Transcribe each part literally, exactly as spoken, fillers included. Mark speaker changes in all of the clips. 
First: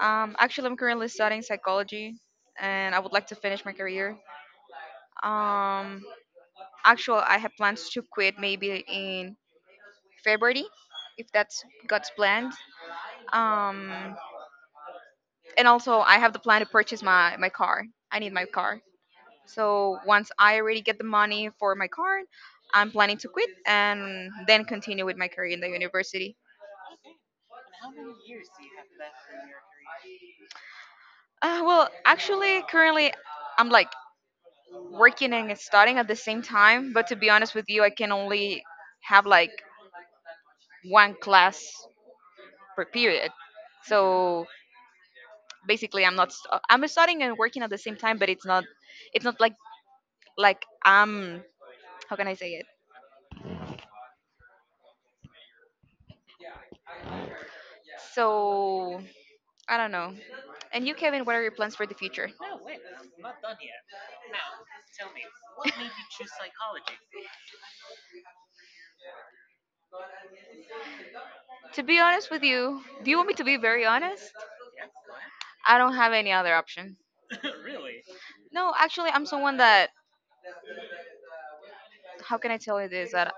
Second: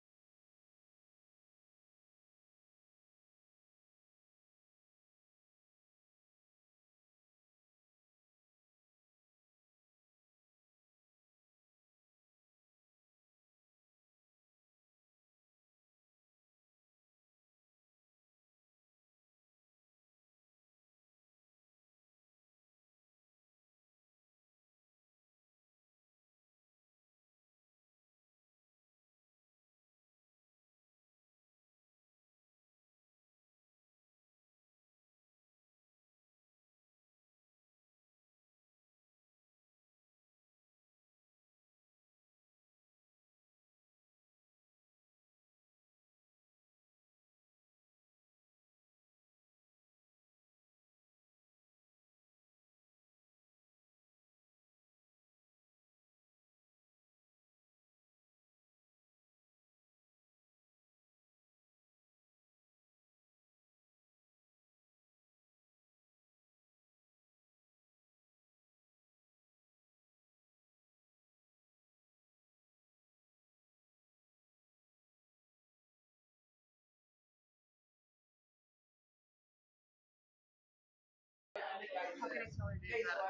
Speaker 1: Um, actually, I'm currently studying psychology, and I would like to finish my career. Um, Actually, I have plans to quit maybe in February, if that's God's plan. Um, and also, I have the plan to purchase my my car. I need my car. So once I already get the money for my card, I'm planning to quit and then continue with my career in the university. Uh, well, actually, currently I'm like working and studying at the same time. But to be honest with you, I can only have like one class per period. So basically, I'm not st- I'm studying and working at the same time, but it's not it's not like like I'm, how can I say it? So I don't know. And you, Kevin, what are your plans for the future? To be honest with you, do you want me to be very honest? I don't have any other option. No, actually, I'm someone that. How can I tell you this? That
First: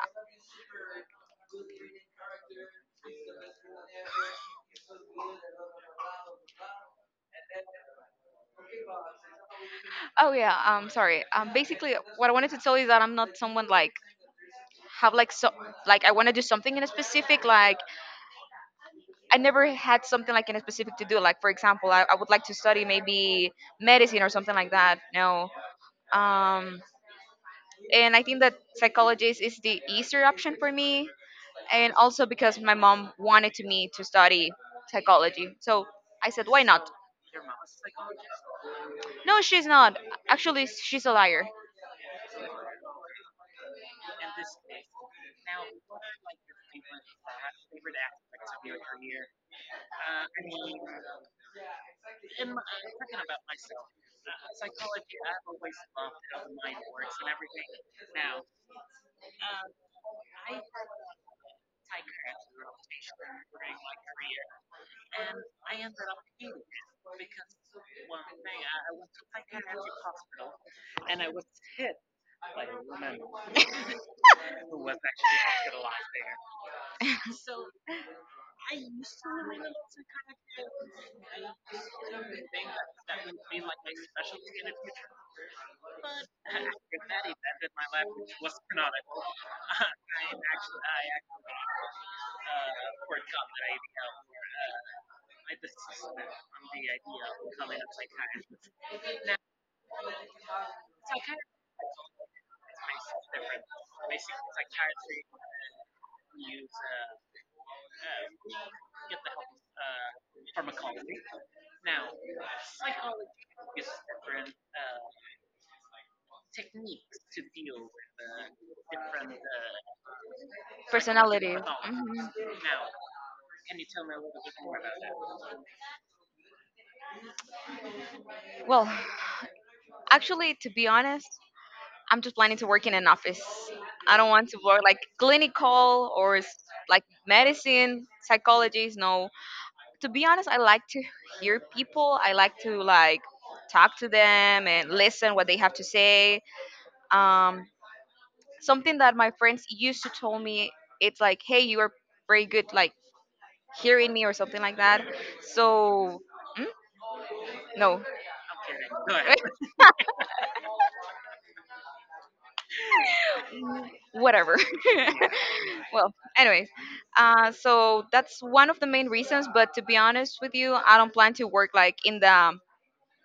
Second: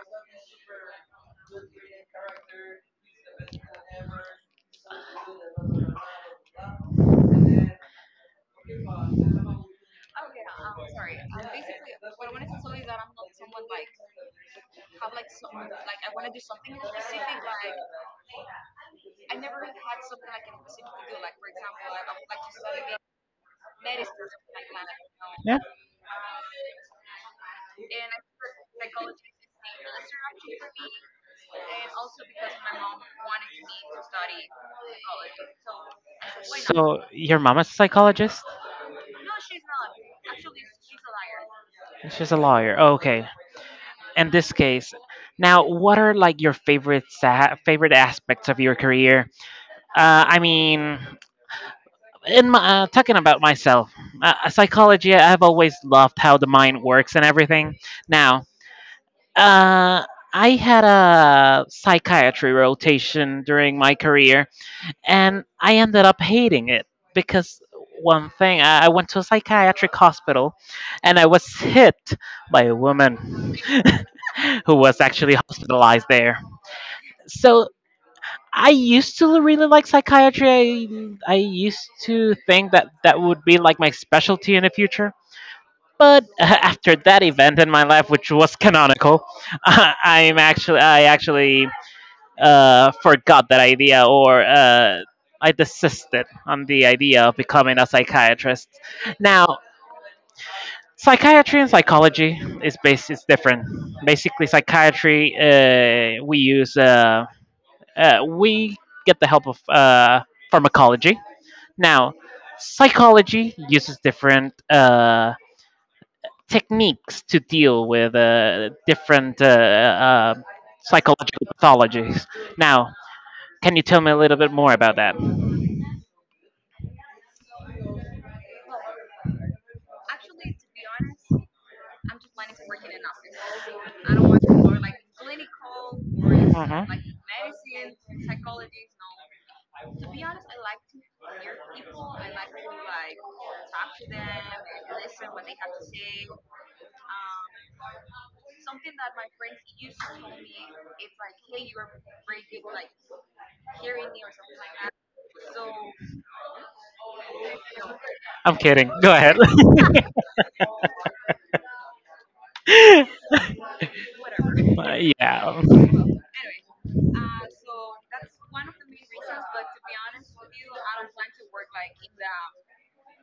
Speaker 1: Oh yeah, I'm sorry. Um, basically, what I wanted to tell you is that I'm not someone like have like so like I want to do something in a specific. Like I never had something like in a specific to do. Like, for example, I, I would like to study maybe medicine or something like that. No,
Speaker 2: Yeah.
Speaker 1: um, and I think that psychologist is the easier option for me, and also because my mom wanted to me to study psychology. So I said, why not?
Speaker 2: So your mom is a psychologist?
Speaker 1: No, she's not. Actually, she's a liar.
Speaker 2: She's a lawyer. Okay. In this case, now what are like your favorite sa- favorite aspects of your career? Uh, I mean, in my, uh, talking about myself, uh, uh, psychology, I've always loved how the mind works and everything. Now, uh, I had a psychiatry rotation during my career, and I ended up hating it because one thing, I I went to a psychiatric hospital, and I was hit by a woman who was actually hospitalized there. So I used to really like psychiatry. I, I used to think that that would be like my specialty in the future. But after that event in my life, which was canonical, I'm actually I actually uh, forgot that idea, or uh, I desisted on the idea of becoming a psychiatrist. Now, psychiatry and psychology is bas- is different. Basically, psychiatry, uh, we use. Um, uh, we get the help of uh, pharmacology. Now, psychology uses different uh, techniques to deal with uh, different uh, uh, psychological
Speaker 1: Personality. Mhm.
Speaker 2: pathologies. Now, can you tell me a little bit more about that?
Speaker 1: Well, actually, to be honest, I'm just planning to work in an office. I don't want to work like clinical or s-
Speaker 2: Mhm.
Speaker 1: like medicine, psychologies. No. To be honest, I like to hear people. I like to, like, talk to them and listen what they have to say. Um, Something that my friends used to tell me, it's like, hey, you are very good, like hearing me or something like that. So, mm? No,
Speaker 2: I'm kidding. Go ahead.
Speaker 1: whatever.
Speaker 2: Uh,
Speaker 1: Well, anyways, uh, so that's one of the main reasons. But to be honest with you, I don't plan to work like in the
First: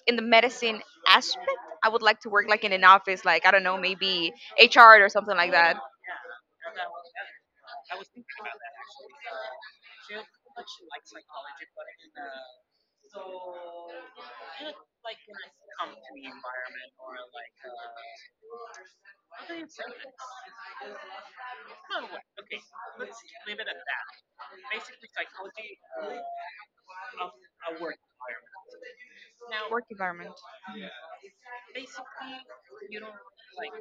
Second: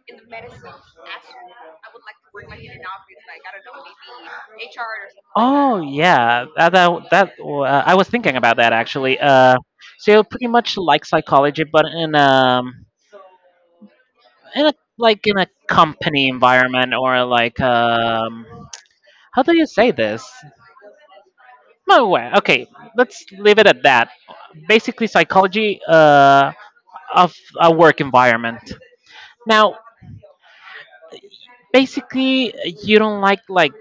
Speaker 1: in
Speaker 2: yeah.
Speaker 1: the medicine aspect. I would like to work like in an office, like I don't know, maybe H R or something like that.
Speaker 2: Oh yeah, that that, that uh, I was thinking about that actually. Uh, so pretty much like psychology, but in um in a, like in a company environment, or like, um how do you say this? No way. Okay, let's leave it at that. Basically, psychology uh of a work environment. Now,
Speaker 1: Work environment.
Speaker 2: basically, you don't like like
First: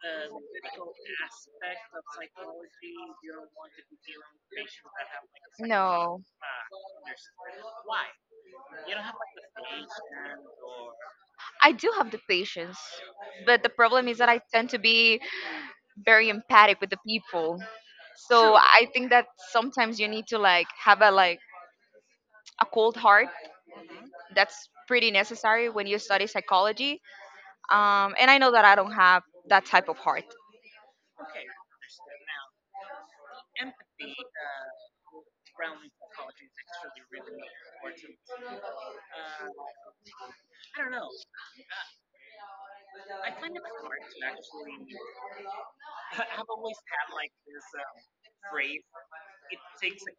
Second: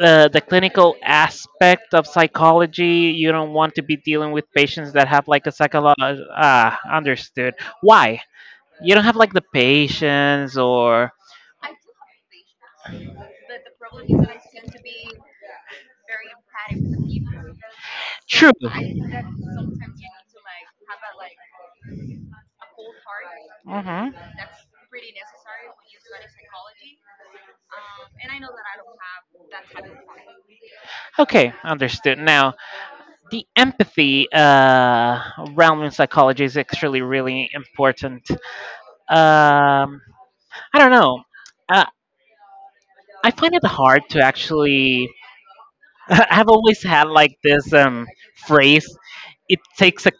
Speaker 2: uh, the clinical aspect of psychology. You don't want to be dealing with patients that have like a
Speaker 1: No,
Speaker 2: psychological, ah, understood. Why, you don't have like the patience, or
Speaker 1: I do have the patience, but the problem is that I tend to be very empathic with the people. So
Speaker 2: true,
Speaker 1: true. I think that sometimes you need to, like, have a, like, a cold heart.
Speaker 2: hmm,
Speaker 1: That's pretty necessary when you study psychology. Um, and I know that I don't have that type of heart.
Speaker 2: okay, understood. Now the empathy uh, realm in psychology is actually really important. um, I don't know, uh, I find it hard to actually, I've always had like this, um, phrase, it takes a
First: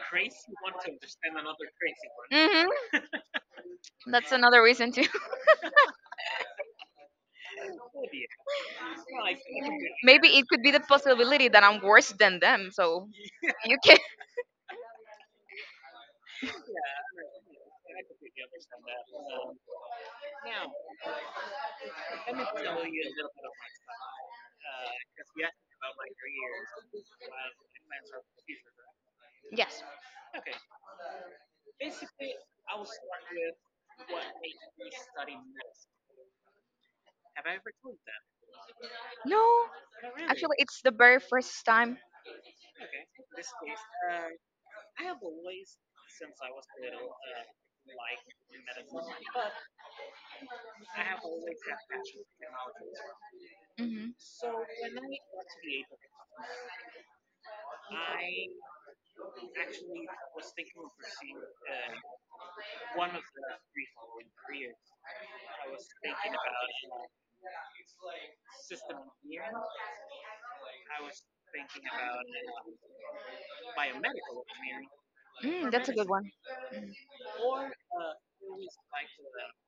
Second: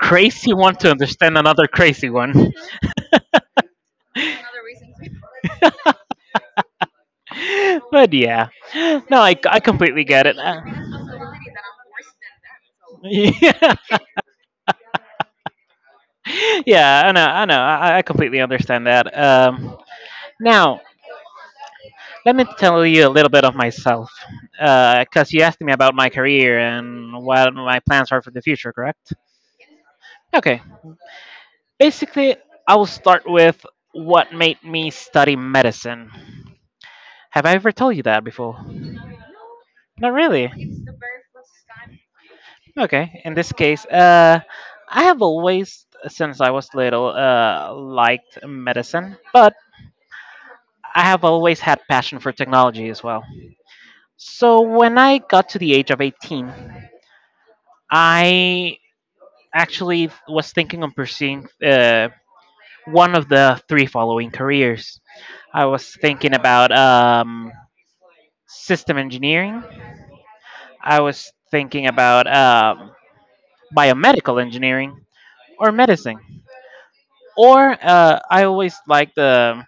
Speaker 2: crazy
Speaker 1: Hmm.
Speaker 2: one to understand another crazy one.
Speaker 1: That's another reason too.
Speaker 2: But yeah, no, I, I completely get
Speaker 1: Maybe
Speaker 2: it.
Speaker 1: it
Speaker 2: Uh,
Speaker 1: could be the possibility that I'm worse than them. So
Speaker 2: yeah,
Speaker 1: you can.
Speaker 2: yeah, I know, I know, I, I completely understand that. Um, now, let me tell you a little bit of myself, because you asked me about my career and what my plans are for the future, correct?
Speaker 1: Yes.
Speaker 2: Okay. Basically, I will start with what made me study medicine. Have I ever told you that before?
Speaker 1: No.
Speaker 2: Not really.
Speaker 1: Actually, it's the very first time.
Speaker 2: Okay, in this case, uh, I have always, since I was little, uh, liked medicine, but I have always had passion for technology as well.
Speaker 1: Hmm.
Speaker 2: So when I got to the age of eighteen, I actually was thinking of pursuing uh, one of the three following careers. I was thinking about, um, system engineering. I was thinking about, um, biomedical engineering,
Speaker 1: Mm,
Speaker 2: or
Speaker 1: that's a good
Speaker 2: medicine. Or uh, I always like the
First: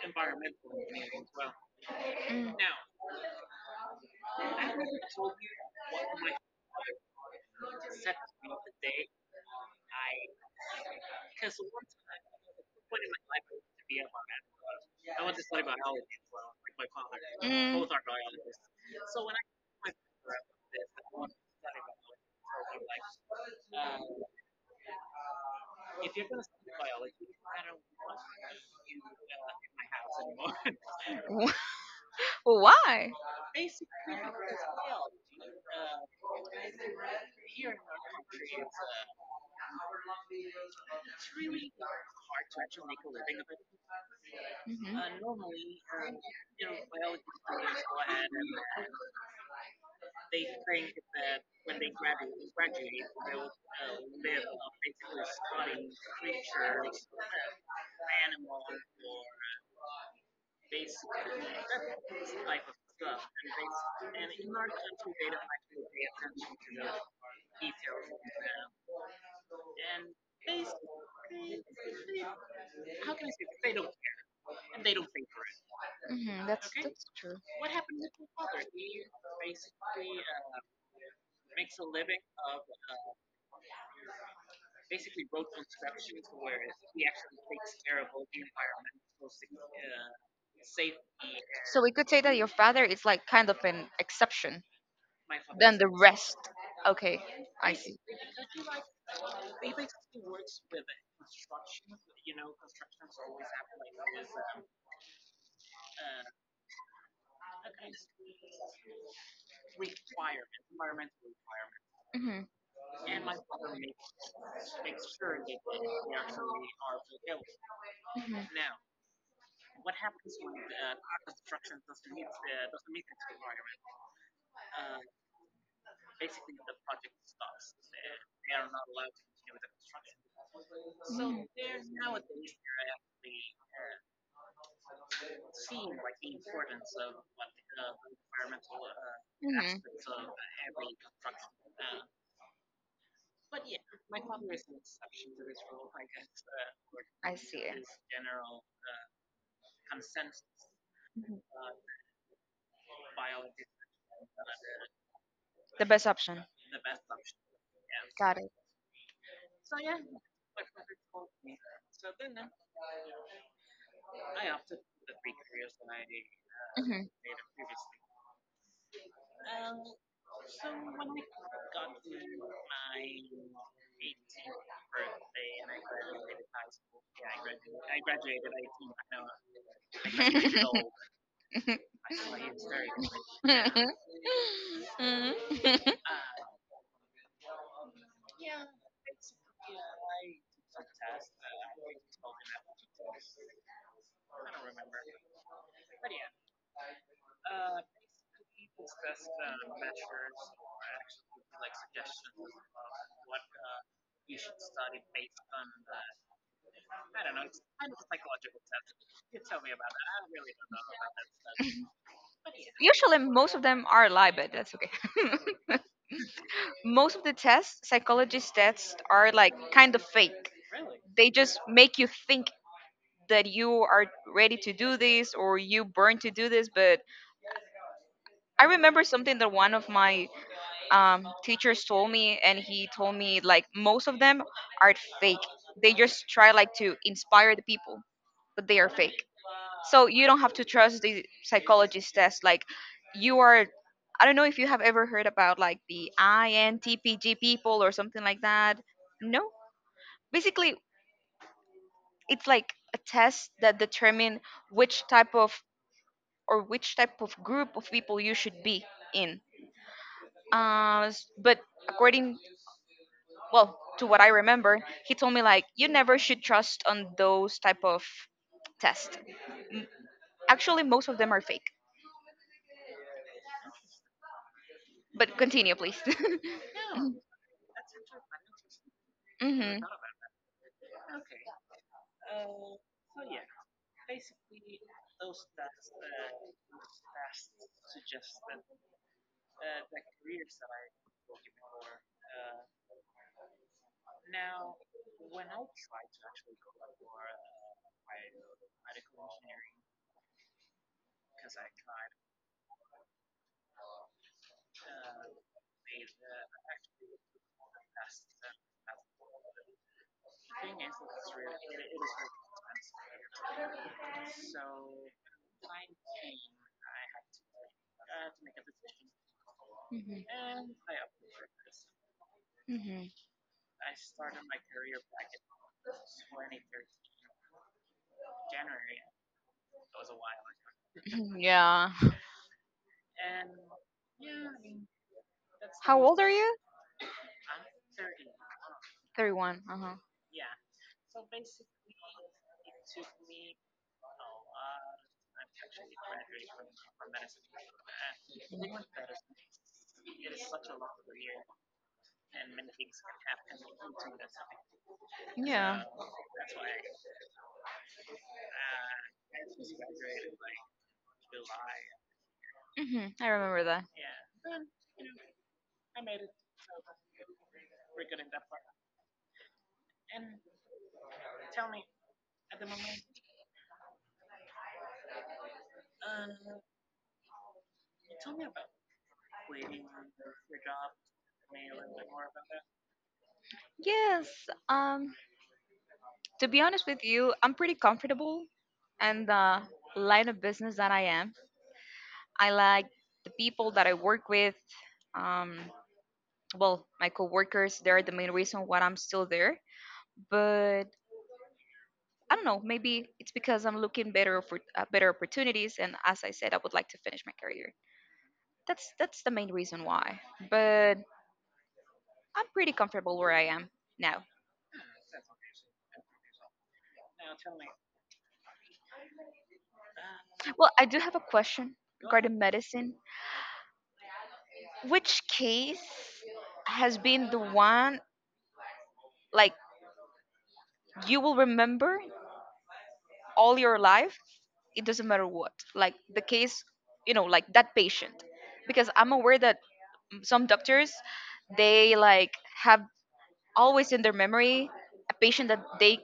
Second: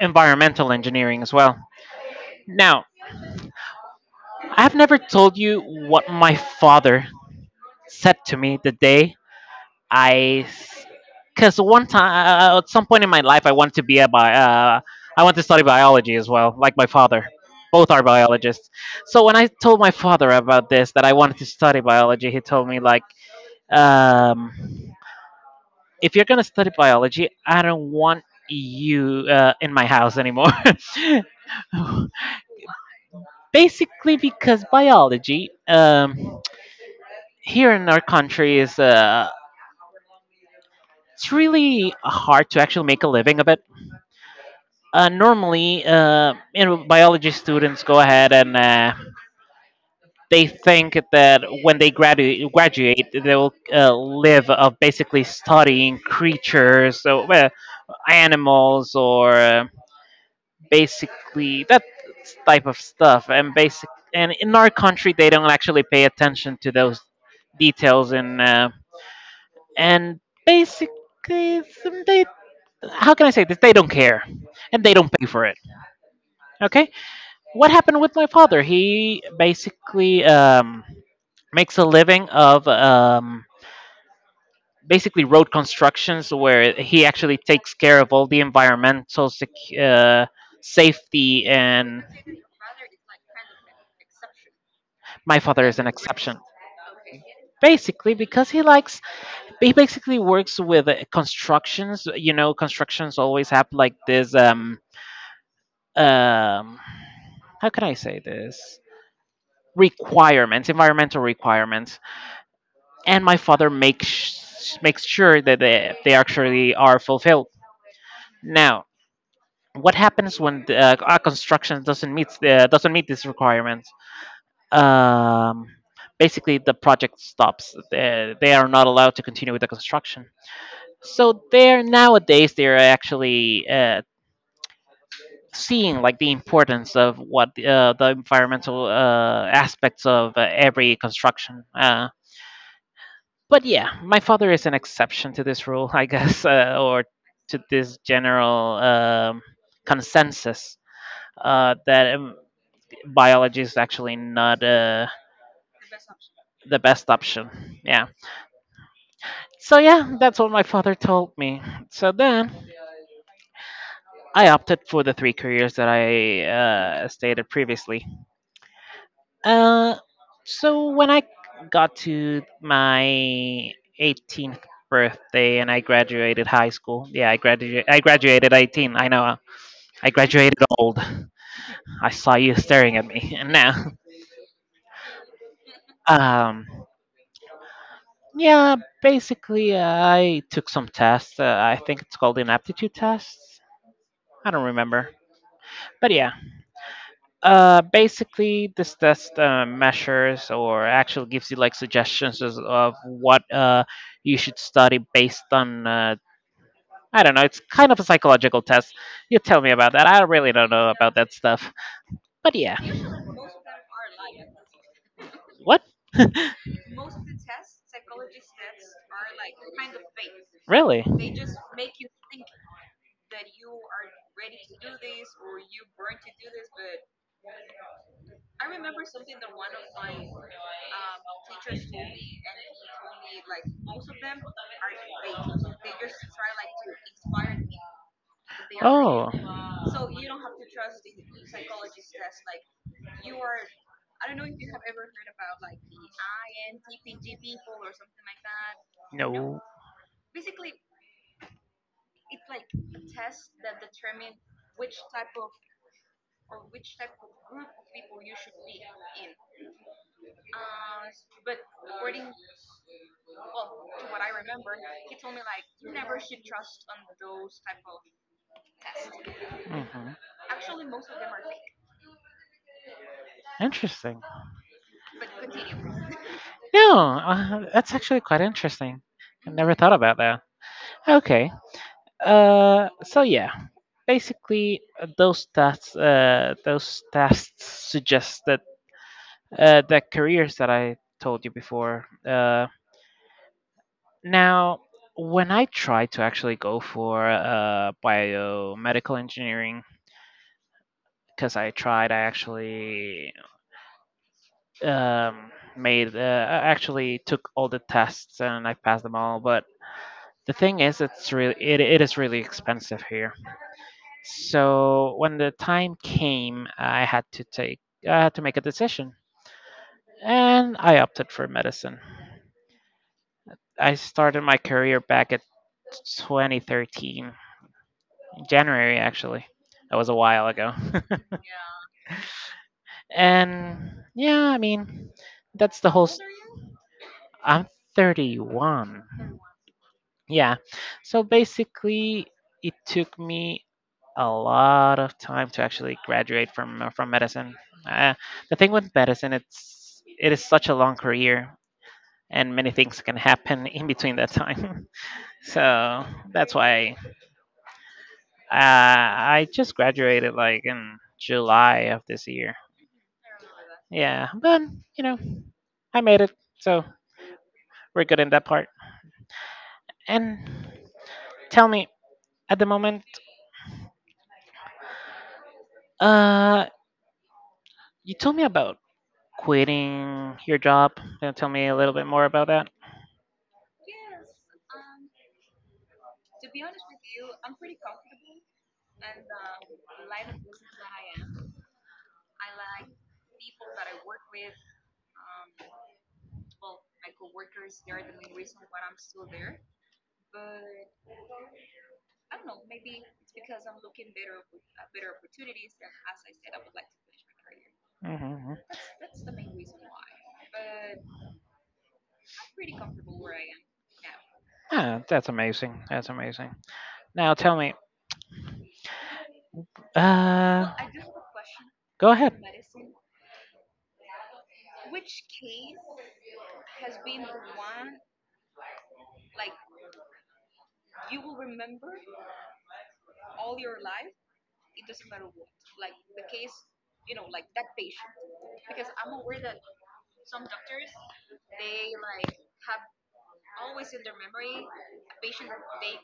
Speaker 2: environmental engineering as well.
Speaker 1: one.
Speaker 2: Now, I've never told you what my father said to me the day I. Because one time, uh, at some point in my life, I wanted to be a bi- uh, I want to study biology as well, like my father.
Speaker 1: Mm,
Speaker 2: Both are biologists. So when I told my father about this, that I wanted to study biology, he told me like, um, if you're going to study biology, I don't want you uh, in my house anymore.
Speaker 1: w- well, why?
Speaker 2: Basically, because biology, um, here in our country, is uh, it's really hard to actually make a living of it. Uh,
Speaker 1: Hmm.
Speaker 2: normally, uh, you know, biology students go ahead and uh, they think that when they gradu- graduate, they will uh, live of basically studying creatures, so, well, animals, or uh, basically that type of stuff. And basic, and in our country they don't actually pay attention to those details, and uh, and basically some- they, how can I say this, they don't care, and they don't pay for it.
Speaker 1: Hmm. That's
Speaker 2: Okay,
Speaker 1: that's true.
Speaker 2: what happened with my father, he basically, um, makes a living of, um, basically road constructions, where he actually takes care of all the environmental sec- uh, safety
Speaker 1: So we
Speaker 2: and.
Speaker 1: could say that your father is like kind of an exception
Speaker 2: My father
Speaker 1: than
Speaker 2: is
Speaker 1: the
Speaker 2: an
Speaker 1: rest.
Speaker 2: exception.
Speaker 1: Okay, I see.
Speaker 2: Basically, because he likes, he basically works with uh, constructions. You know, constructions always have like this. Um, um, how can I say this? Requirements, environmental requirements,
Speaker 1: Hmm.
Speaker 2: and my father makes makes sure that they, they actually are fulfilled.
Speaker 1: Hmm. I.
Speaker 2: Now, what happens when the, uh, a construction doesn't meet uh, doesn't meet these requirements? um, basically the project stops. They, they are not allowed to continue with the construction. So
Speaker 1: Hmm.
Speaker 2: they're nowadays they're actually uh, seeing like the importance of what uh, the environmental uh,
Speaker 1: Hmm.
Speaker 2: aspects of uh, every construction. Uh, but yeah, my father is an exception to this rule, I guess, uh, or
Speaker 1: I
Speaker 2: to
Speaker 1: see.
Speaker 2: this general, um, consensus,
Speaker 1: Mhm.
Speaker 2: uh, that um, biology is actually not uh,
Speaker 1: The best option.
Speaker 2: the best option. Yeah.
Speaker 1: Got it.
Speaker 2: So yeah, that's what my father told me. So then I opted for the three careers that I uh,
Speaker 1: Mhm.
Speaker 2: stated previously. Uh, so when I got to my eighteenth birthday and I graduated high school, yeah, I graduated. I graduated eighteen. I know. uh, I graduated old. I saw you staring at me, and now,
Speaker 1: Mhm.
Speaker 2: um, yeah, basically uh, I took some tests. Uh, I think it's called an aptitude test. I don't remember, but yeah. Uh, basically, this test uh, measures, or actually gives you like suggestions as- of what uh, you should study based on. Uh, I don't know. It's kind of a psychological test. You tell me about that. I really don't know about that stuff. But yeah.
Speaker 1: Usually, most of them are lie, but that's okay.
Speaker 2: What?
Speaker 1: Most of the tests, psychologist tests, are like kind of fake.
Speaker 2: Really?
Speaker 1: They just make you think that you are ready to do this or you burn to do this. But I remember something that one of my um, teachers told me, and he told me like most of them are fake. They just try like to inspire the people, but they are fake.
Speaker 2: Oh,
Speaker 1: So you don't have to trust the psychologist test. Like you are I don't know if you have ever heard about, like, the I N T P G people or something like that. No?
Speaker 2: no.
Speaker 1: Basically, it's like a test that determine which type of, or which type of group of people you should be in, uh, s- but according, well, to what I remember, he told me, like, you never should trust on those type of tests.
Speaker 2: Hmm.
Speaker 1: Actually, most of them are fake,
Speaker 2: Interesting.
Speaker 1: but continue, please.
Speaker 2: No, uh, that's actually quite interesting. I never
Speaker 1: Hmm.
Speaker 2: thought about that. Okay. Uh, so yeah. Basically, uh, those tests uh, those tests suggest that uh, the careers that I told you before. Uh, now, when I tried to actually go for uh, biomedical engineering, because I tried, I actually, um, made uh, I actually took all the tests and I passed them all. But the thing is, it's really, it, it is really expensive here. So when the time came, I had to take I had to make a decision, and I opted for medicine.
Speaker 1: Hmm.
Speaker 2: I started my career back at twenty thirteen, January actually. That was a while ago.
Speaker 1: Yeah.
Speaker 2: And yeah, I mean, that's the whole.
Speaker 1: How
Speaker 2: S
Speaker 1: old are you?
Speaker 2: I'm thirty-one.
Speaker 1: thirty-one. Uh-huh.
Speaker 2: Yeah. So basically, it took me a lot of time to actually graduate from uh, from medicine. Uh, the thing with medicine, it's it is such a long career, and many things can happen in between that time.
Speaker 1: Yeah.
Speaker 2: So that's why. Uh, I just graduated like in July of this year.
Speaker 1: Hmm. I remember that.
Speaker 2: Yeah, but you know, I made it, so we're good in that part. And tell me, at the moment, uh, you told me about quitting your job. Can you tell me a little bit more about that?
Speaker 1: Yes. Um. To be honest with you, I'm pretty comfortable and the line of business that I am. I like the people that I work with. Um, well, my coworkers, they're the main reason why I'm still there. But I don't know, maybe it's because I'm looking better for uh, better opportunities. And as I said, I would like to finish my career.
Speaker 2: Hmm.
Speaker 1: That's that's the main reason why. But I'm pretty comfortable where I am now.
Speaker 2: Ah, that's amazing. That's amazing. Now tell me, uh,
Speaker 1: Well, I do have a question
Speaker 2: go ahead.
Speaker 1: regarding medicine. Which case has been the one, like, you will remember all your life? It doesn't matter what, like the case, you know like that patient, because I'm aware that some doctors, they like have always in their memory a patient that they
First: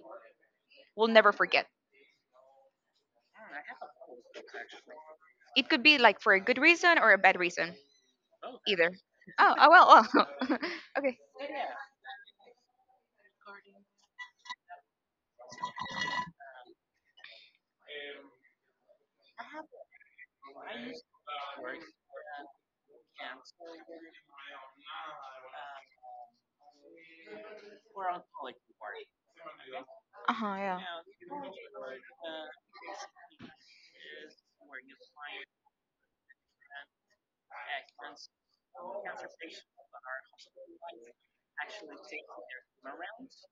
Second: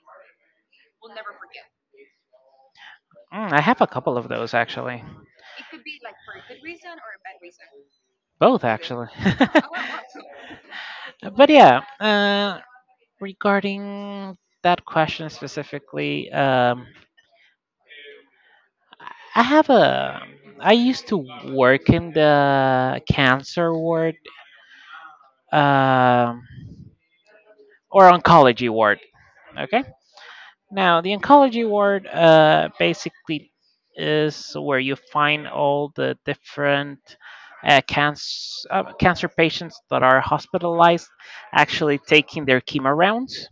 Speaker 1: will never forget.
Speaker 2: Mm, I have a couple of those actually.
Speaker 1: It could be like for a good reason or a bad reason.
Speaker 2: Both
Speaker 1: Either.
Speaker 2: actually.
Speaker 1: Oh, oh well, well. Okay.
Speaker 2: But yeah, uh, regarding that question specifically, um, I have a. I used to work in the cancer ward, um, or oncology ward. Okay.
Speaker 1: Uh-huh. Yeah.
Speaker 2: Now, the oncology ward, uh, basically is where you find all the different uh, cancer uh, cancer patients that are hospitalized, actually taking their chemo rounds.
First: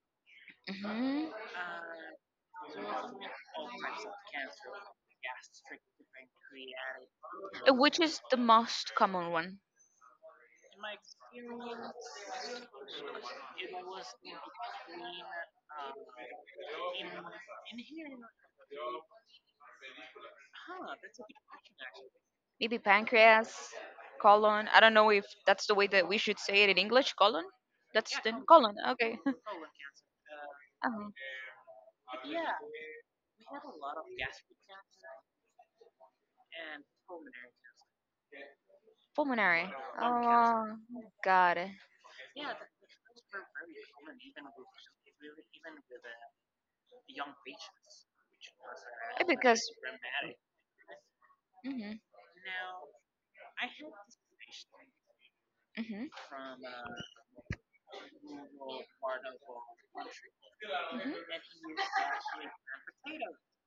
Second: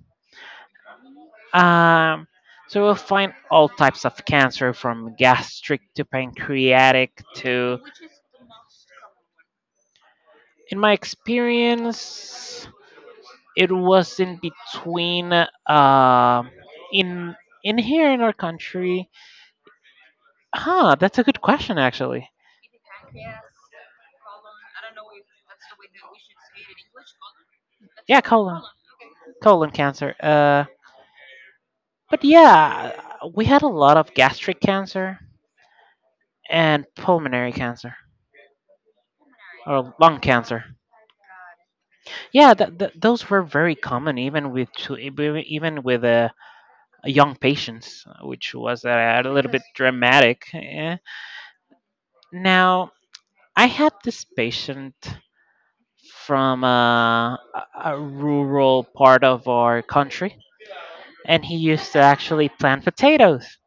Speaker 1: Hmm.
Speaker 2: Um, so we'll find all types of cancer, from gastric to pancreatic to,
Speaker 1: Which is the most common one?
Speaker 2: in my experience, it was in between, uh, in, in here in our country. Huh, that's a good question, actually.
Speaker 1: Maybe pancreas, colon. I don't know if that's the way that we should say it in English. Colon. That's
Speaker 2: Yeah,
Speaker 1: the
Speaker 2: colon,
Speaker 1: colon. Okay.
Speaker 2: colon cancer. Uh,
Speaker 1: Um,
Speaker 2: but yeah, we had a lot of gastric cancer and pulmonary cancer,
Speaker 1: Pulmonary.
Speaker 2: or lung cancer.
Speaker 1: Oh God. Eh,
Speaker 2: Yeah, th th those were very common, even with chil- even even with uh, young patients, uh, which was uh, a little bit
Speaker 1: Because.
Speaker 2: dramatic. Eh.
Speaker 1: Mhm.
Speaker 2: Now, I had this patient
Speaker 1: Mhm.
Speaker 2: from uh, a, a rural part of our country, and he
Speaker 1: Mhm.
Speaker 2: used to actually plant potatoes.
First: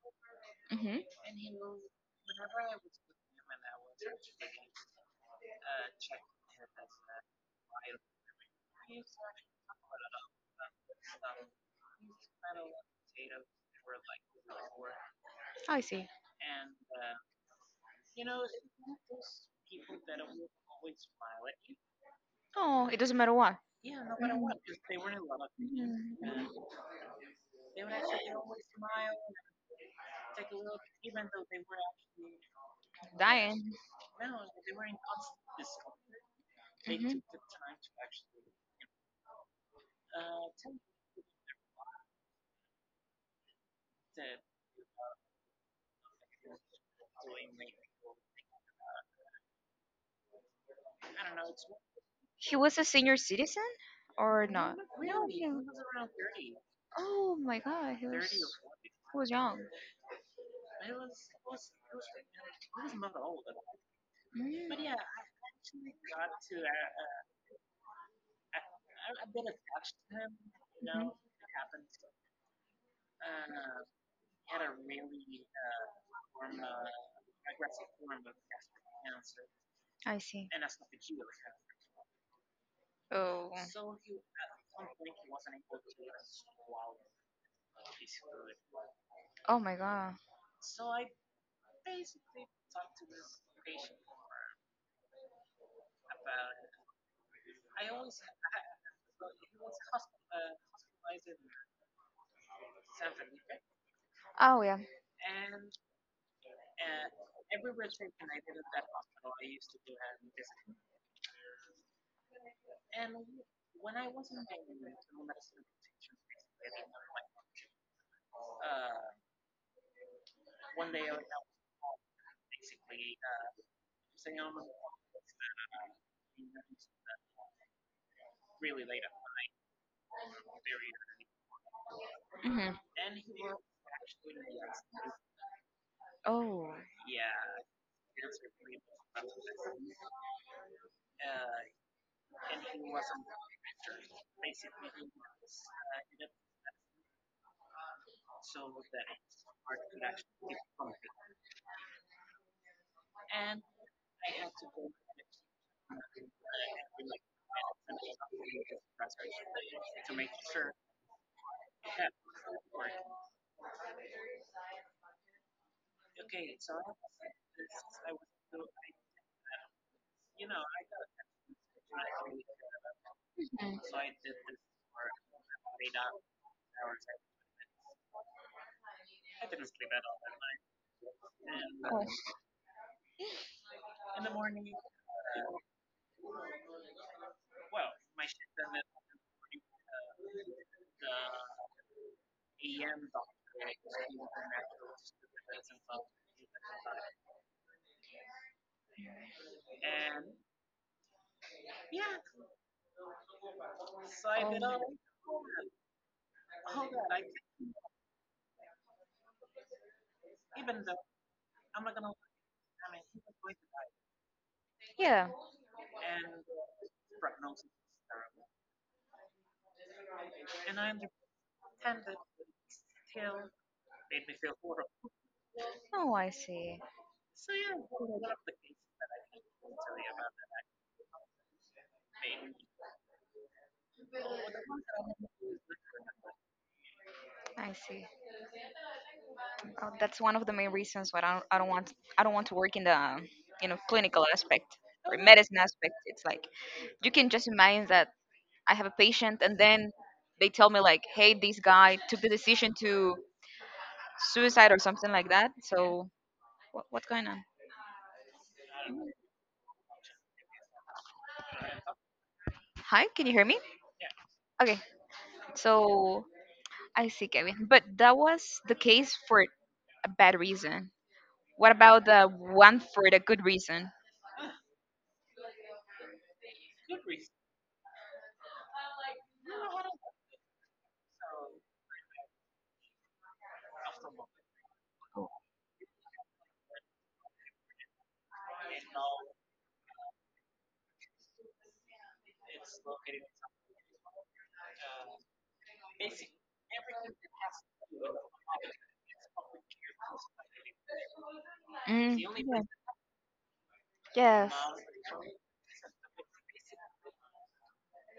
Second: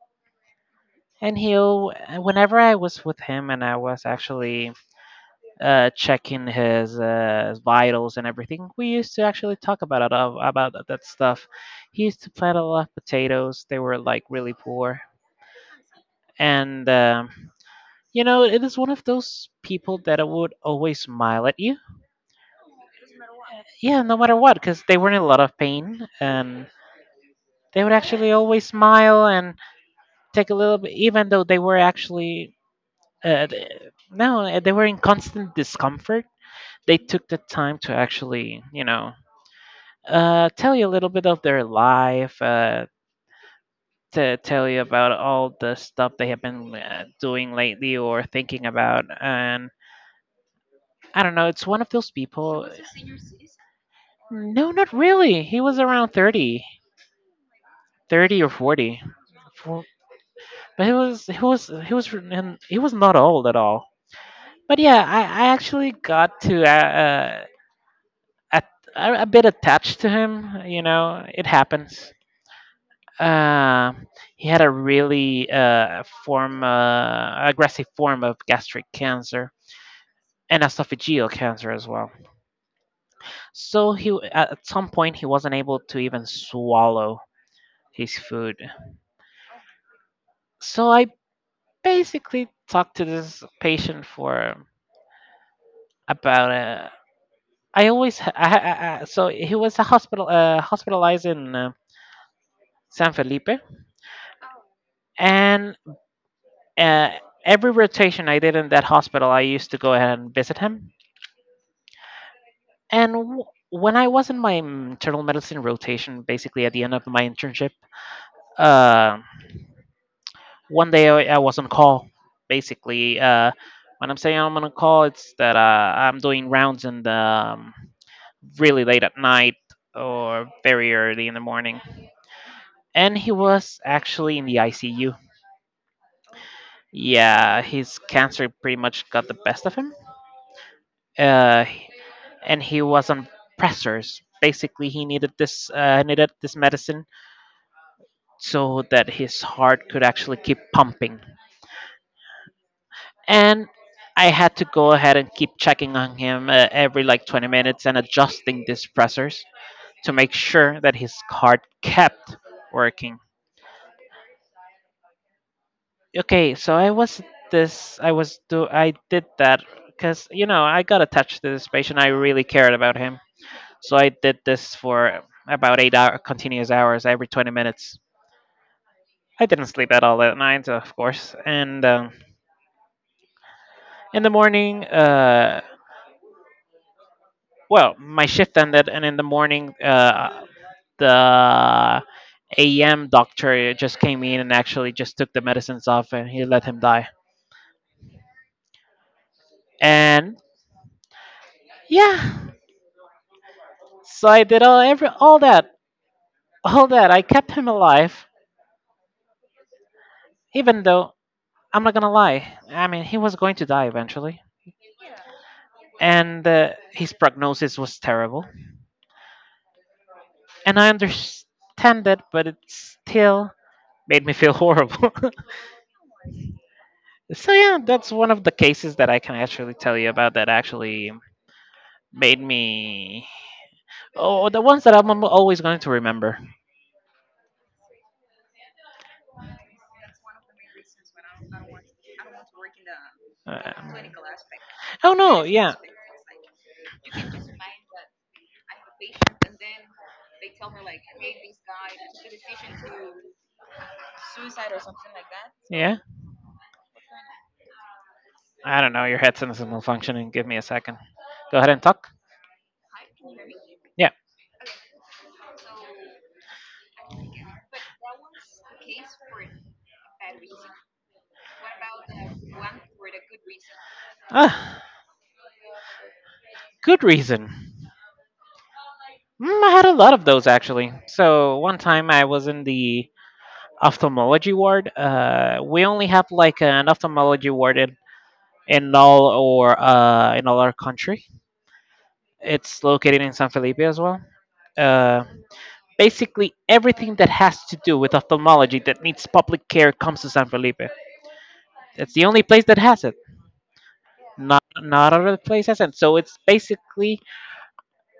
Speaker 1: Mhm.
Speaker 2: And he'll, whenever I was with him, and I was actually uh, checking his uh, vitals and everything. We used to actually talk about it, uh, about that stuff. He used to plant a lot of potatoes. They were like really poor,
Speaker 1: I see.
Speaker 2: and um, you know, it is one of those people that would always smile at you.
Speaker 1: Oh, it doesn't matter what.
Speaker 2: Yeah, no matter what,
Speaker 1: Mhm.
Speaker 2: because they were in a lot of pain,
Speaker 1: Mhm.
Speaker 2: and they would actually always smile and take a little bit, even though they were actually. Uh, th-
Speaker 1: Dying.
Speaker 2: no, they were in constant discomfort. They
Speaker 1: Mhm.
Speaker 2: took the time to actually, you know, uh, tell you a little bit of their life, uh, to tell you about all the stuff they have been uh, doing lately, or thinking about. And I don't know, it's one of those
Speaker 1: He
Speaker 2: people.
Speaker 1: was a senior citizen or
Speaker 2: No,
Speaker 1: not?
Speaker 2: not
Speaker 1: No,
Speaker 2: really. He
Speaker 1: no.
Speaker 2: was around thirty,
Speaker 1: Oh my God, he was
Speaker 2: thirty or forty.
Speaker 1: he was young.
Speaker 2: For- But he was he was he was, and he was not old at all.
Speaker 1: Mm.
Speaker 2: But yeah, I, I actually got to, uh, uh, at, a a bit attached to him. You
Speaker 1: Hmm.
Speaker 2: know, it happens. uh, he had a really uh, form uh, aggressive form of gastric cancer
Speaker 1: I see.
Speaker 2: and esophageal cancer as well.
Speaker 1: Oh.
Speaker 2: So he at some point he wasn't able to even swallow his food.
Speaker 1: Oh my god.
Speaker 2: So I basically talked to this patient for about uh, I always ha- I, I, I, so he was a hospital uh, hospitalized in uh, San Felipe,
Speaker 1: Oh yeah.
Speaker 2: and uh, every rotation I did in that hospital I used to go ahead and visit him. And w- when I was in my mm, internal medicine rotation, basically at the end of my internship, uh, one day I, I was on call. Basically, uh, when I'm saying I'm on call, it's that uh, I'm doing rounds in the um, really late at night or very early in the morning.
Speaker 1: Hmm.
Speaker 2: And he was actually in the I C U.
Speaker 1: Oh.
Speaker 2: Yeah, his cancer pretty much got the best of him. Uh, and he was on pressors. Basically, he needed this uh, needed this medicine so that his heart could actually keep pumping. And I had to go ahead and keep checking on him uh, every like twenty minutes and adjusting these pressors to make sure that his heart kept working. Okay, so I was this I was do I did that cuz you know, I got attached to this patient. I really cared about him. So I did this for about eight hour continuous hours every twenty minutes. I didn't sleep at all at night, of course. And
Speaker 1: Oh.
Speaker 2: um, In the morning, uh, well, my shift ended, and in the morning, uh, the A M doctor just came in and actually just took the medicines off, and he let him die. And yeah, so I
Speaker 1: Oh.
Speaker 2: did all
Speaker 1: Right.
Speaker 2: every all that, all that, I kept him alive, even though, I'm not gonna lie, I mean, he was going to die eventually,
Speaker 1: Yeah.
Speaker 2: and uh, his prognosis was terrible. And I understand it, but it still made me feel horrible.
Speaker 1: Oh, I see.
Speaker 2: So yeah, that's one of the cases that I can actually tell you about that actually made me. Oh, the ones that I'm al- always going to remember.
Speaker 1: I see. Oh, that's one of the main reasons why I don't, I don't want I don't want to work in the, you know
Speaker 2: Um,
Speaker 1: clinical aspect. Oh,
Speaker 2: oh
Speaker 1: or no,
Speaker 2: no,
Speaker 1: medicine
Speaker 2: yeah,
Speaker 1: aspect. It's like you can just imagine that I have a patient and then they tell me like, hey, this guy took the decision to suicide or something like that.
Speaker 2: yeah.
Speaker 1: So what, what's going on?
Speaker 2: I don't know. Your headset is malfunctioning. Give me a second. Go ahead and talk.
Speaker 1: Hi, can you hear me?
Speaker 2: Yeah.
Speaker 1: Okay, so I see, Kevin. But that was the case for a bad reason. What about the one for the good reason?
Speaker 2: Ah, good reason. Mm, I had a lot of those actually. So one time I was in the ophthalmology ward. Uh, we only have like an ophthalmology ward in in all or uh, in all our country. It's located in San Felipe as well. Uh, basically, everything that has to do with ophthalmology that needs public care comes to San Felipe. It's
Speaker 1: Mm,
Speaker 2: the only
Speaker 1: yeah.
Speaker 2: place that has it.
Speaker 1: Yes.
Speaker 2: Not not other place has it. So it's basically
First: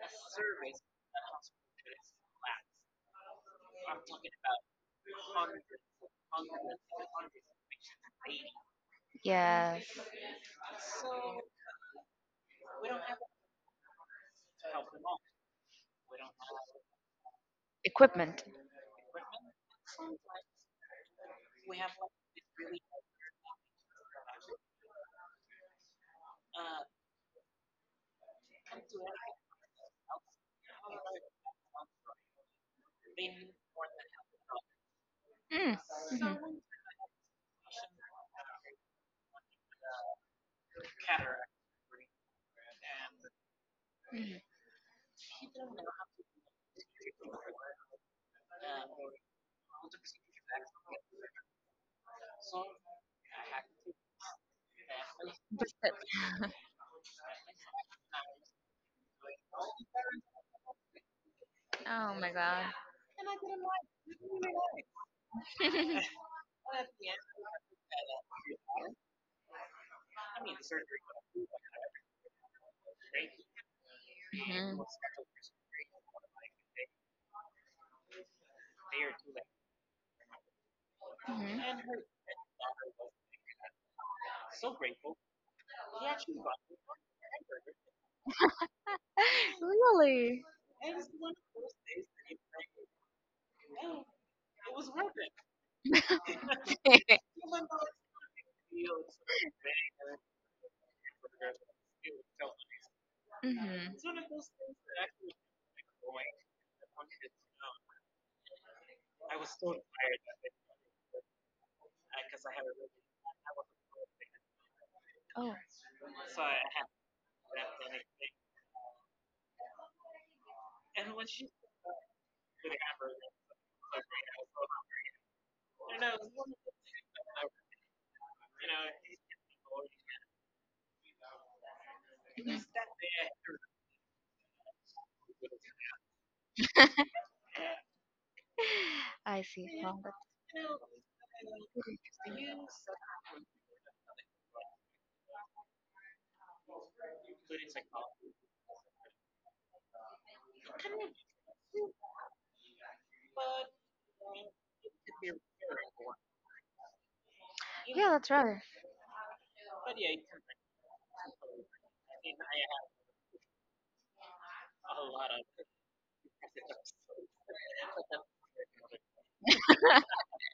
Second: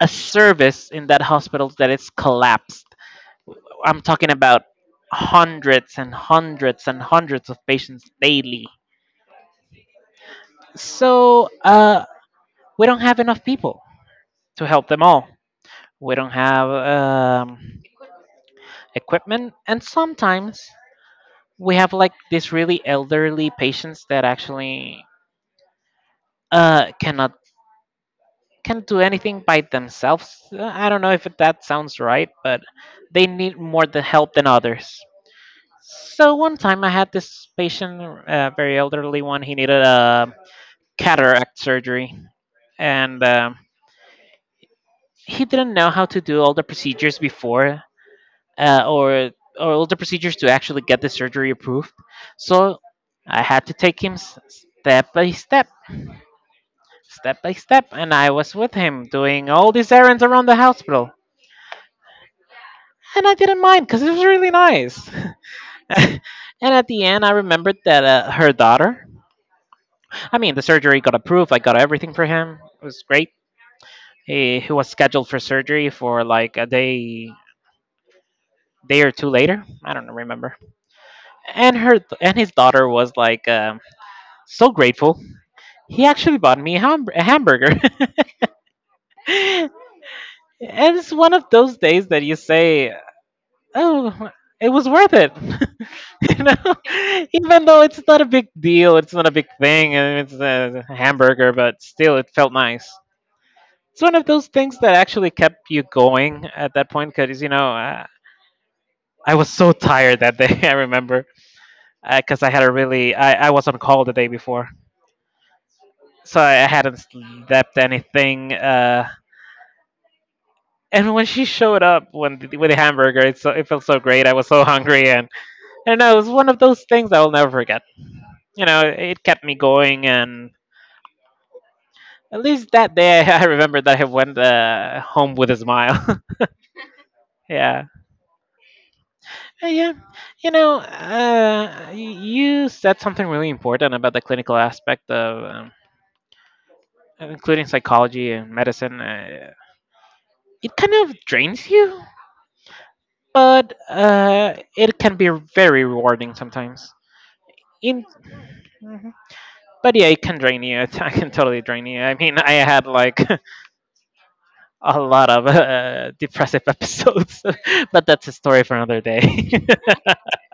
Speaker 2: a service in that hospital that is collapsed. I'm talking about hundreds and hundreds and hundreds of patients daily.
Speaker 1: Yes.
Speaker 2: So uh, we don't have enough people to help them all. We don't have um,
Speaker 1: Equipment.
Speaker 2: equipment. And sometimes we have like these really elderly patients that actually uh, cannot can do anything by themselves. Uh, I don't know if that sounds right, but they need more the help than others.
Speaker 1: Mm.
Speaker 2: So one
Speaker 1: Mhm,
Speaker 2: time I had this patient, uh, very elderly one. He needed a cataract surgery, and um
Speaker 1: mhm.
Speaker 2: he didn't know how to do all the procedures before, uh, or or all the procedures to actually get the surgery approved. So I had to take him s- step by step, step by step, and I was with him doing all these errands around the hospital,
Speaker 1: Oh my god.
Speaker 2: and I didn't mind because it was really nice. And at the end, I remembered that uh, her daughter. I mean, the surgery got approved. I got everything for him. It was great. He, he
Speaker 1: Mhm,
Speaker 2: was scheduled for surgery for like a day day or two later. I don't remember. And her
Speaker 1: mhm.
Speaker 2: and his daughter was like um so grateful. He actually bought me a, ham- a hamburger. And
Speaker 1: Really?
Speaker 2: it's one of those days that you say, oh, it was worth it. You know, even though it's not a big deal, it's not a big thing, and it's a hamburger, but still, it felt nice.
Speaker 1: Mhm.
Speaker 2: It's one of those things that actually kept you going at that point because you know I, I was so tired that day. I remember because I had a really I, I was on call the day before,
Speaker 1: Oh.
Speaker 2: so I, I hadn't slept anything. Uh, And when she showed up when th- with the hamburger, it so it felt so great. I was so hungry, and I don't know, it was one of those things I will never forget. You know, it kept me going, and at
Speaker 1: Mhm.
Speaker 2: least that day I remembered that I went uh, home with a smile. Yeah.
Speaker 1: I
Speaker 2: Uh,
Speaker 1: see.
Speaker 2: yeah.
Speaker 1: Well, that-
Speaker 2: You know, uh, y- you said something really important about the clinical aspect of um, including psychology and medicine. Uh, it kind of drains you, but uh, it can be very rewarding sometimes in,
Speaker 1: yeah, that's right.
Speaker 2: but yeah, it can drain you. It I can totally drain you. I mean, I had like a lot of uh, depressive episodes, but that's a story for another day.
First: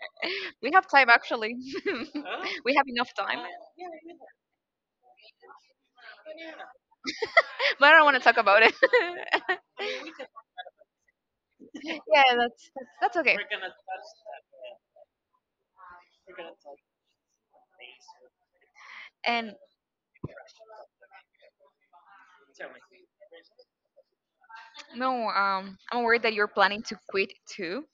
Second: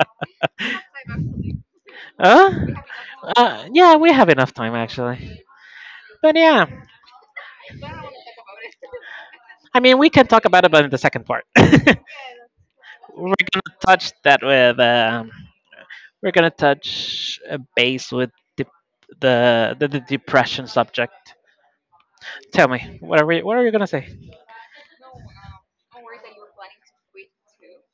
Speaker 1: We have time actually.
Speaker 2: uh,
Speaker 1: We have enough time,
Speaker 2: uh, yeah, we have enough time actually. But yeah,
Speaker 1: but I don't want to talk about it.
Speaker 2: I mean, we can talk about it, but in the second part, we're
Speaker 1: Yeah, that's that's, that's okay.
Speaker 2: gonna touch that with um, we're gonna touch a base with dep
Speaker 1: And
Speaker 2: the, the the depression subject. Tell me, what are we what are you gonna say?
Speaker 1: no, um, I'm aware that you're planning to quit too.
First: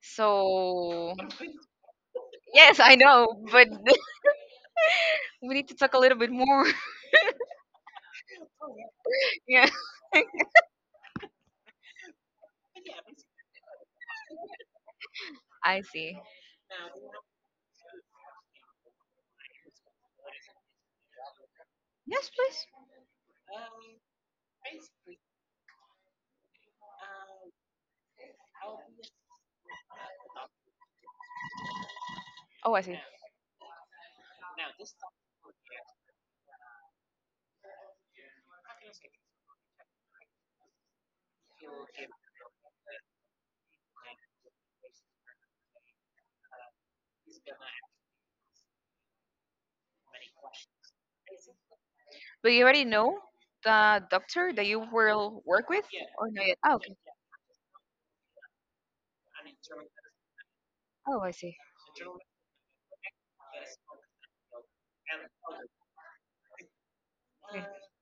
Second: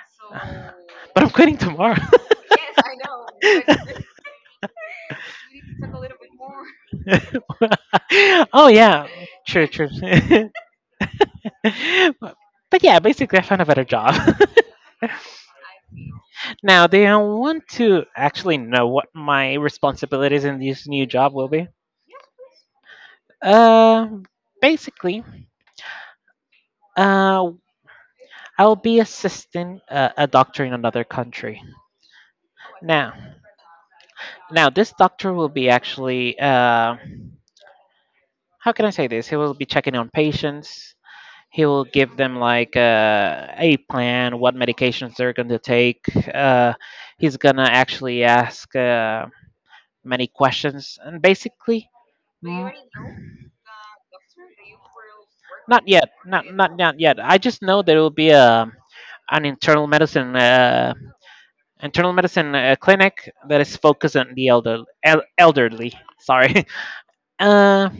Speaker 1: So
Speaker 2: But I'm quitting tomorrow.
Speaker 1: yes, I know, but we need to talk a little bit more.
Speaker 2: Oh yeah, true,
Speaker 1: Yeah,
Speaker 2: true. but, but yeah, basically, I found a better job.
Speaker 1: I see.
Speaker 2: Now, do you want to actually know what my responsibilities in this new job will be?
Speaker 1: Yes, please.
Speaker 2: Uh, basically, uh, I'll be assisting uh, a doctor in another country.
Speaker 1: Oh, I see.
Speaker 2: Now, now this doctor will be actually uh, how can I say this? He will be checking on patients. He will give them like uh, a plan, what medications they're going to take. Uh, he's going to actually ask uh, many questions. And basically,
Speaker 1: But you
Speaker 2: m-
Speaker 1: already know the doctor that you will work with,
Speaker 2: not yet,
Speaker 1: or not
Speaker 2: not,
Speaker 1: yet? Oh,
Speaker 2: not
Speaker 1: okay.
Speaker 2: not yet. I just know there will be a an internal medicine uh,
Speaker 1: Oh, I see.
Speaker 2: internal medicine uh, clinic that is focused on the elder el- elderly. Sorry. Uh,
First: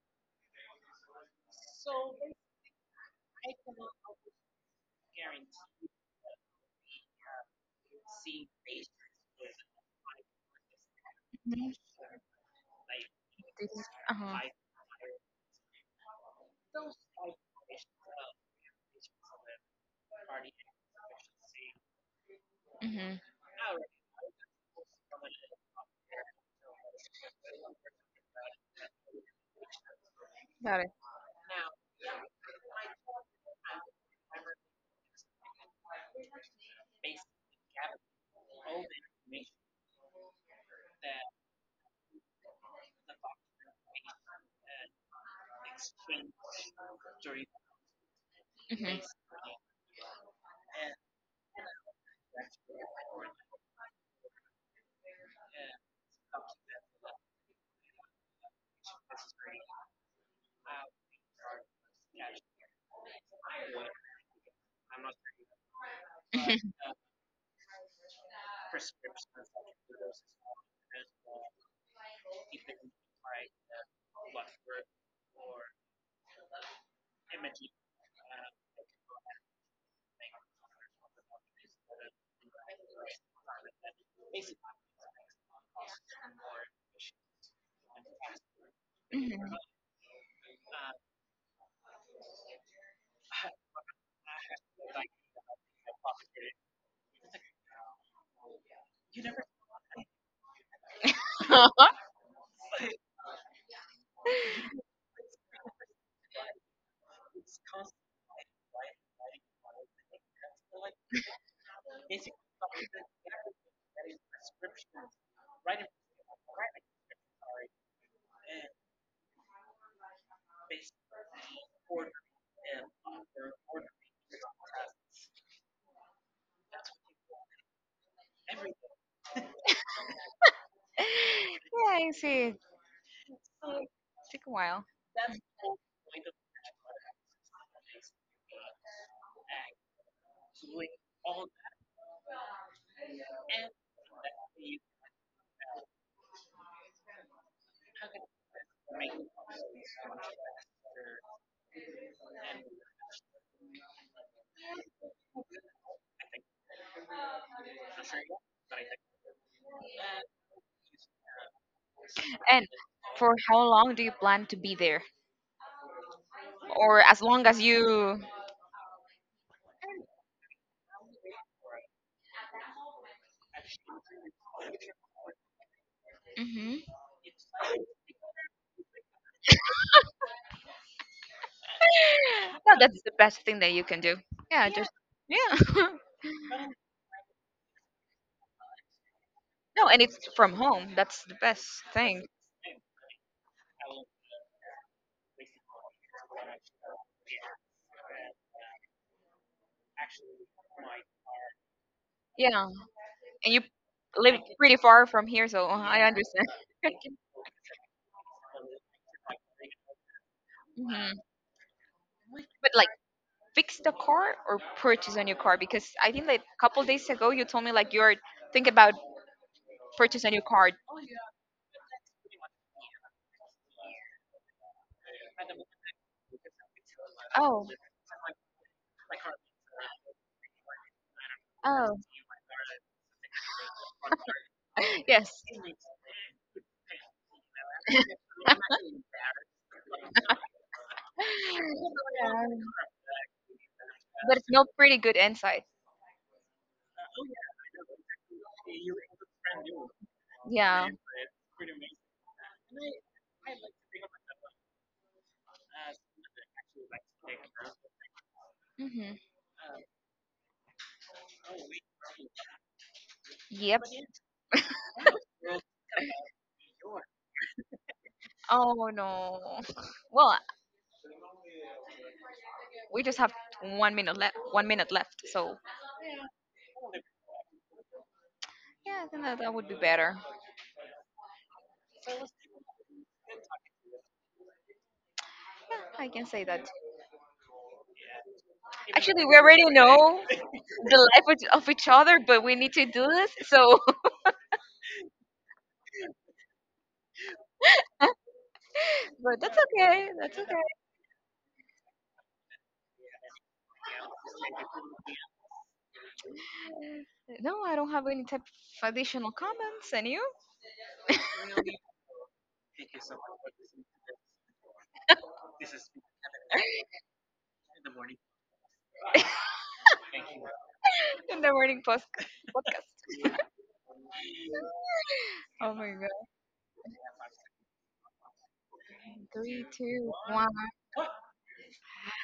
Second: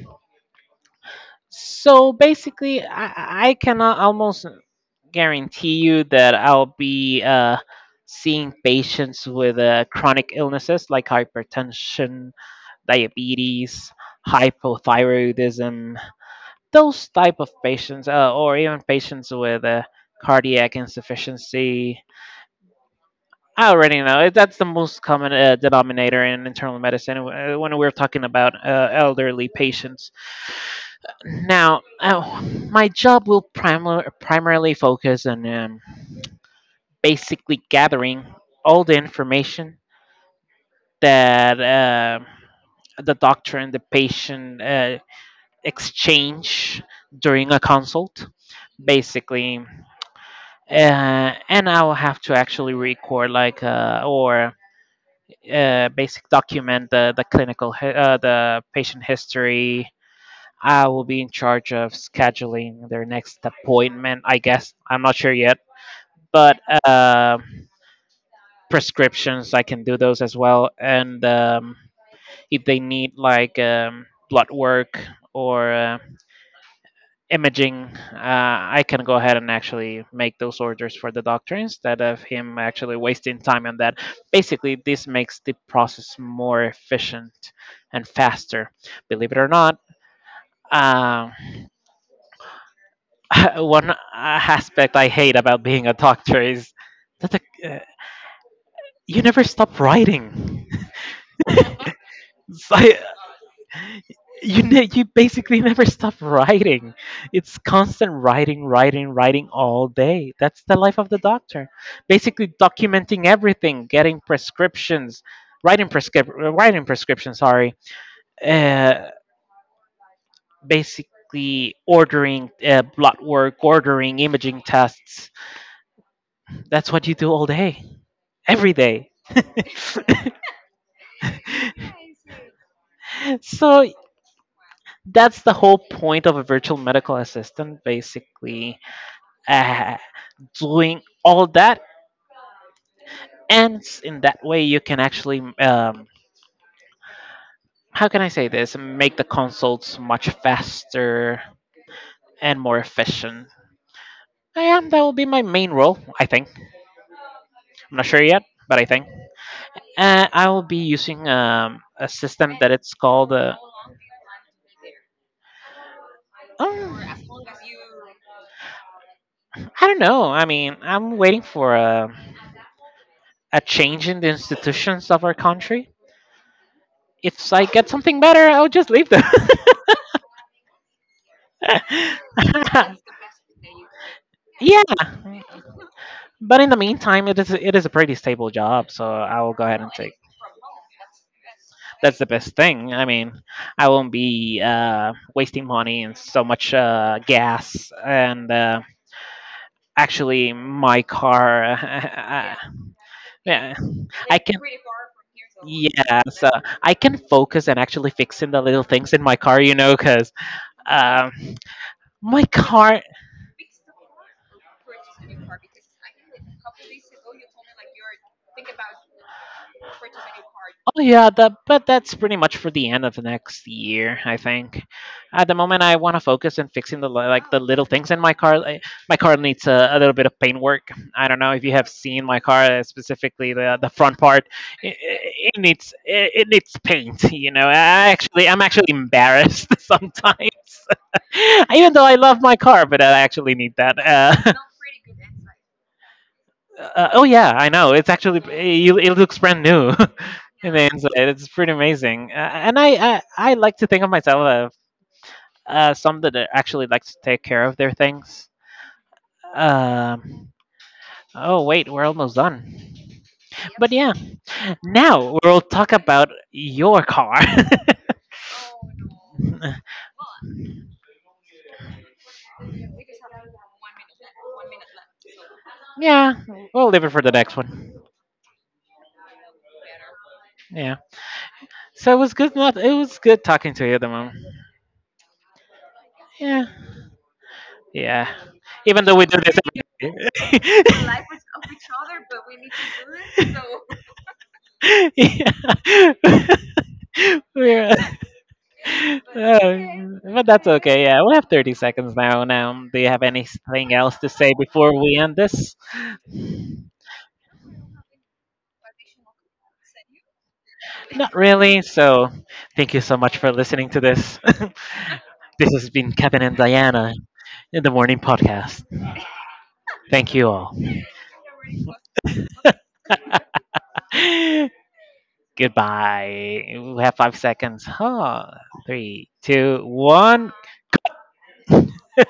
Speaker 2: so basically, I, I cannot almost guarantee you that I'll be uh, seeing patients with uh, chronic illnesses like
Speaker 1: Mhm.
Speaker 2: hypertension,
Speaker 1: This-
Speaker 2: diabetes,
Speaker 1: Uh-huh.
Speaker 2: hypothyroidism, those type of patients, uh, or even patients with uh, cardiac insufficiency.
Speaker 1: Mm-hmm.
Speaker 2: I already know it- that's the most common uh, denominator in internal medicine uh, when we're talking about uh, elderly patients. Now, oh, my job will primar- primarily focus on um, basically gathering all the information that um the doctor and the patient uh, exchange during a consult,
Speaker 1: Mhm.
Speaker 2: basically. Uh, and I will have to actually record, like, uh, or uh, basic document the, the clinical, hi- uh, the patient history. I will be in charge of scheduling their next appointment, I guess. I'm not sure yet. But um prescriptions, I can do those as well. And um, if they need like um, blood work or uh, imaging, uh, I can go ahead and actually make those orders for the doctor instead of him actually wasting time on that. Basically, this makes the process more efficient and faster. Believe it or not. Um, One uh, aspect I hate about being a doctor is that the, uh, you never stop writing.
Speaker 1: Yeah,
Speaker 2: So I, you ne- you basically never stop writing. It's constant writing, writing, writing all day. That's the life of the doctor. Basically documenting everything, getting prescriptions, writing prescrip uh, writing prescriptions. Sorry. Uh, basically ordering uh, blood work, ordering imaging tests. That's what you do all day, every day.
Speaker 1: I see. It
Speaker 2: So
Speaker 1: took a while.
Speaker 2: that's the whole point of a virtual medical assistant, basically uh, doing all that, and s- in that way you can actually, um, how can I say this, make the consults much faster and more efficient. I am. That will be my main role, I think. I'm not sure yet, but I think. Uh, I will be using um, a system
Speaker 1: And
Speaker 2: that it's called.
Speaker 1: for
Speaker 2: Uh,
Speaker 1: how long do you plan to be there?
Speaker 2: um,
Speaker 1: Or as long as you.
Speaker 2: I don't know. I mean, I'm waiting for a, a change in the institutions of our country.
Speaker 1: Hmm.
Speaker 2: If I get something better, I'll just leave them.
Speaker 1: No, that's the best thing that you can do. Yeah, yeah.
Speaker 2: Yeah,
Speaker 1: Just yeah.
Speaker 2: but in the meantime, it is it is a pretty stable job, so I will go ahead
Speaker 1: No,
Speaker 2: and
Speaker 1: and
Speaker 2: take.
Speaker 1: it's from home. That's the best
Speaker 2: That's the
Speaker 1: thing.
Speaker 2: best thing. I mean, I won't be uh, wasting money and so much uh, gas. And uh, actually, my car,
Speaker 1: Yeah, and you
Speaker 2: yeah, I
Speaker 1: live
Speaker 2: can.
Speaker 1: pretty far from here, so uh, I, yeah,
Speaker 2: Yeah,
Speaker 1: understand.
Speaker 2: so I can focus and actually fixing the little things in my car, you know, because
Speaker 1: Hmm.
Speaker 2: um, my
Speaker 1: But like,
Speaker 2: car.
Speaker 1: fix the car or purchase a new car, because I think like a couple days ago you told me like you're thinking about purchase a new car.
Speaker 2: Oh yeah, that but that's pretty much for the end of the next year, I think. At the moment, I want to focus on fixing the li- like the
Speaker 1: Oh,
Speaker 2: little things in my car. Like, my car needs a, a little bit of paint work. I don't know if you have
Speaker 1: oh,
Speaker 2: seen my car, uh, specifically the the front part. It,
Speaker 1: yes.
Speaker 2: it needs it, it needs paint. You know, I actually I'm actually embarrassed sometimes, even though I love my
Speaker 1: Yeah,
Speaker 2: car, but I actually need that.
Speaker 1: but it's
Speaker 2: Uh,
Speaker 1: no pretty good insight.
Speaker 2: Uh, oh yeah, I know. It's actually it, it looks brand new in the
Speaker 1: Yeah.
Speaker 2: inside. It's pretty amazing. Uh, and I, I I like to think of myself as uh, some that actually like to take care of their things.
Speaker 1: Hmm.
Speaker 2: Um. Oh wait, we're almost done.
Speaker 1: Yep.
Speaker 2: But yeah, now we'll talk about your car.
Speaker 1: Oh no. Well, we just have one minute left. One minute left. So
Speaker 2: Yeah, we'll leave it for the next one.
Speaker 1: yeah, I think that, that would be better.
Speaker 2: Yeah. So it was good. Not it was good talking to you at the moment.
Speaker 1: Yeah, I can say
Speaker 2: Yeah.
Speaker 1: that.
Speaker 2: Yeah. Even though
Speaker 1: Actually,
Speaker 2: we
Speaker 1: we
Speaker 2: do this
Speaker 1: already
Speaker 2: every
Speaker 1: know
Speaker 2: day.
Speaker 1: the life of of each other, but we need to do this. So,
Speaker 2: Yeah. We're,
Speaker 1: but that's
Speaker 2: uh,
Speaker 1: okay. That's
Speaker 2: but
Speaker 1: okay.
Speaker 2: that's okay. Yeah, we have thirty seconds now. Now, do you have anything else to say before we end this?
Speaker 1: No, I don't have any type of additional comments. And you?
Speaker 2: Not really. So, thank you so much for listening to this. This has been Kevin and Diana in the Morning Podcast. Thank you all.
Speaker 1: In the morning post podcast. Oh my god.
Speaker 2: Goodbye. We have five seconds. Huh. Three,
Speaker 1: Three,
Speaker 2: two,
Speaker 1: two, one.
Speaker 2: one.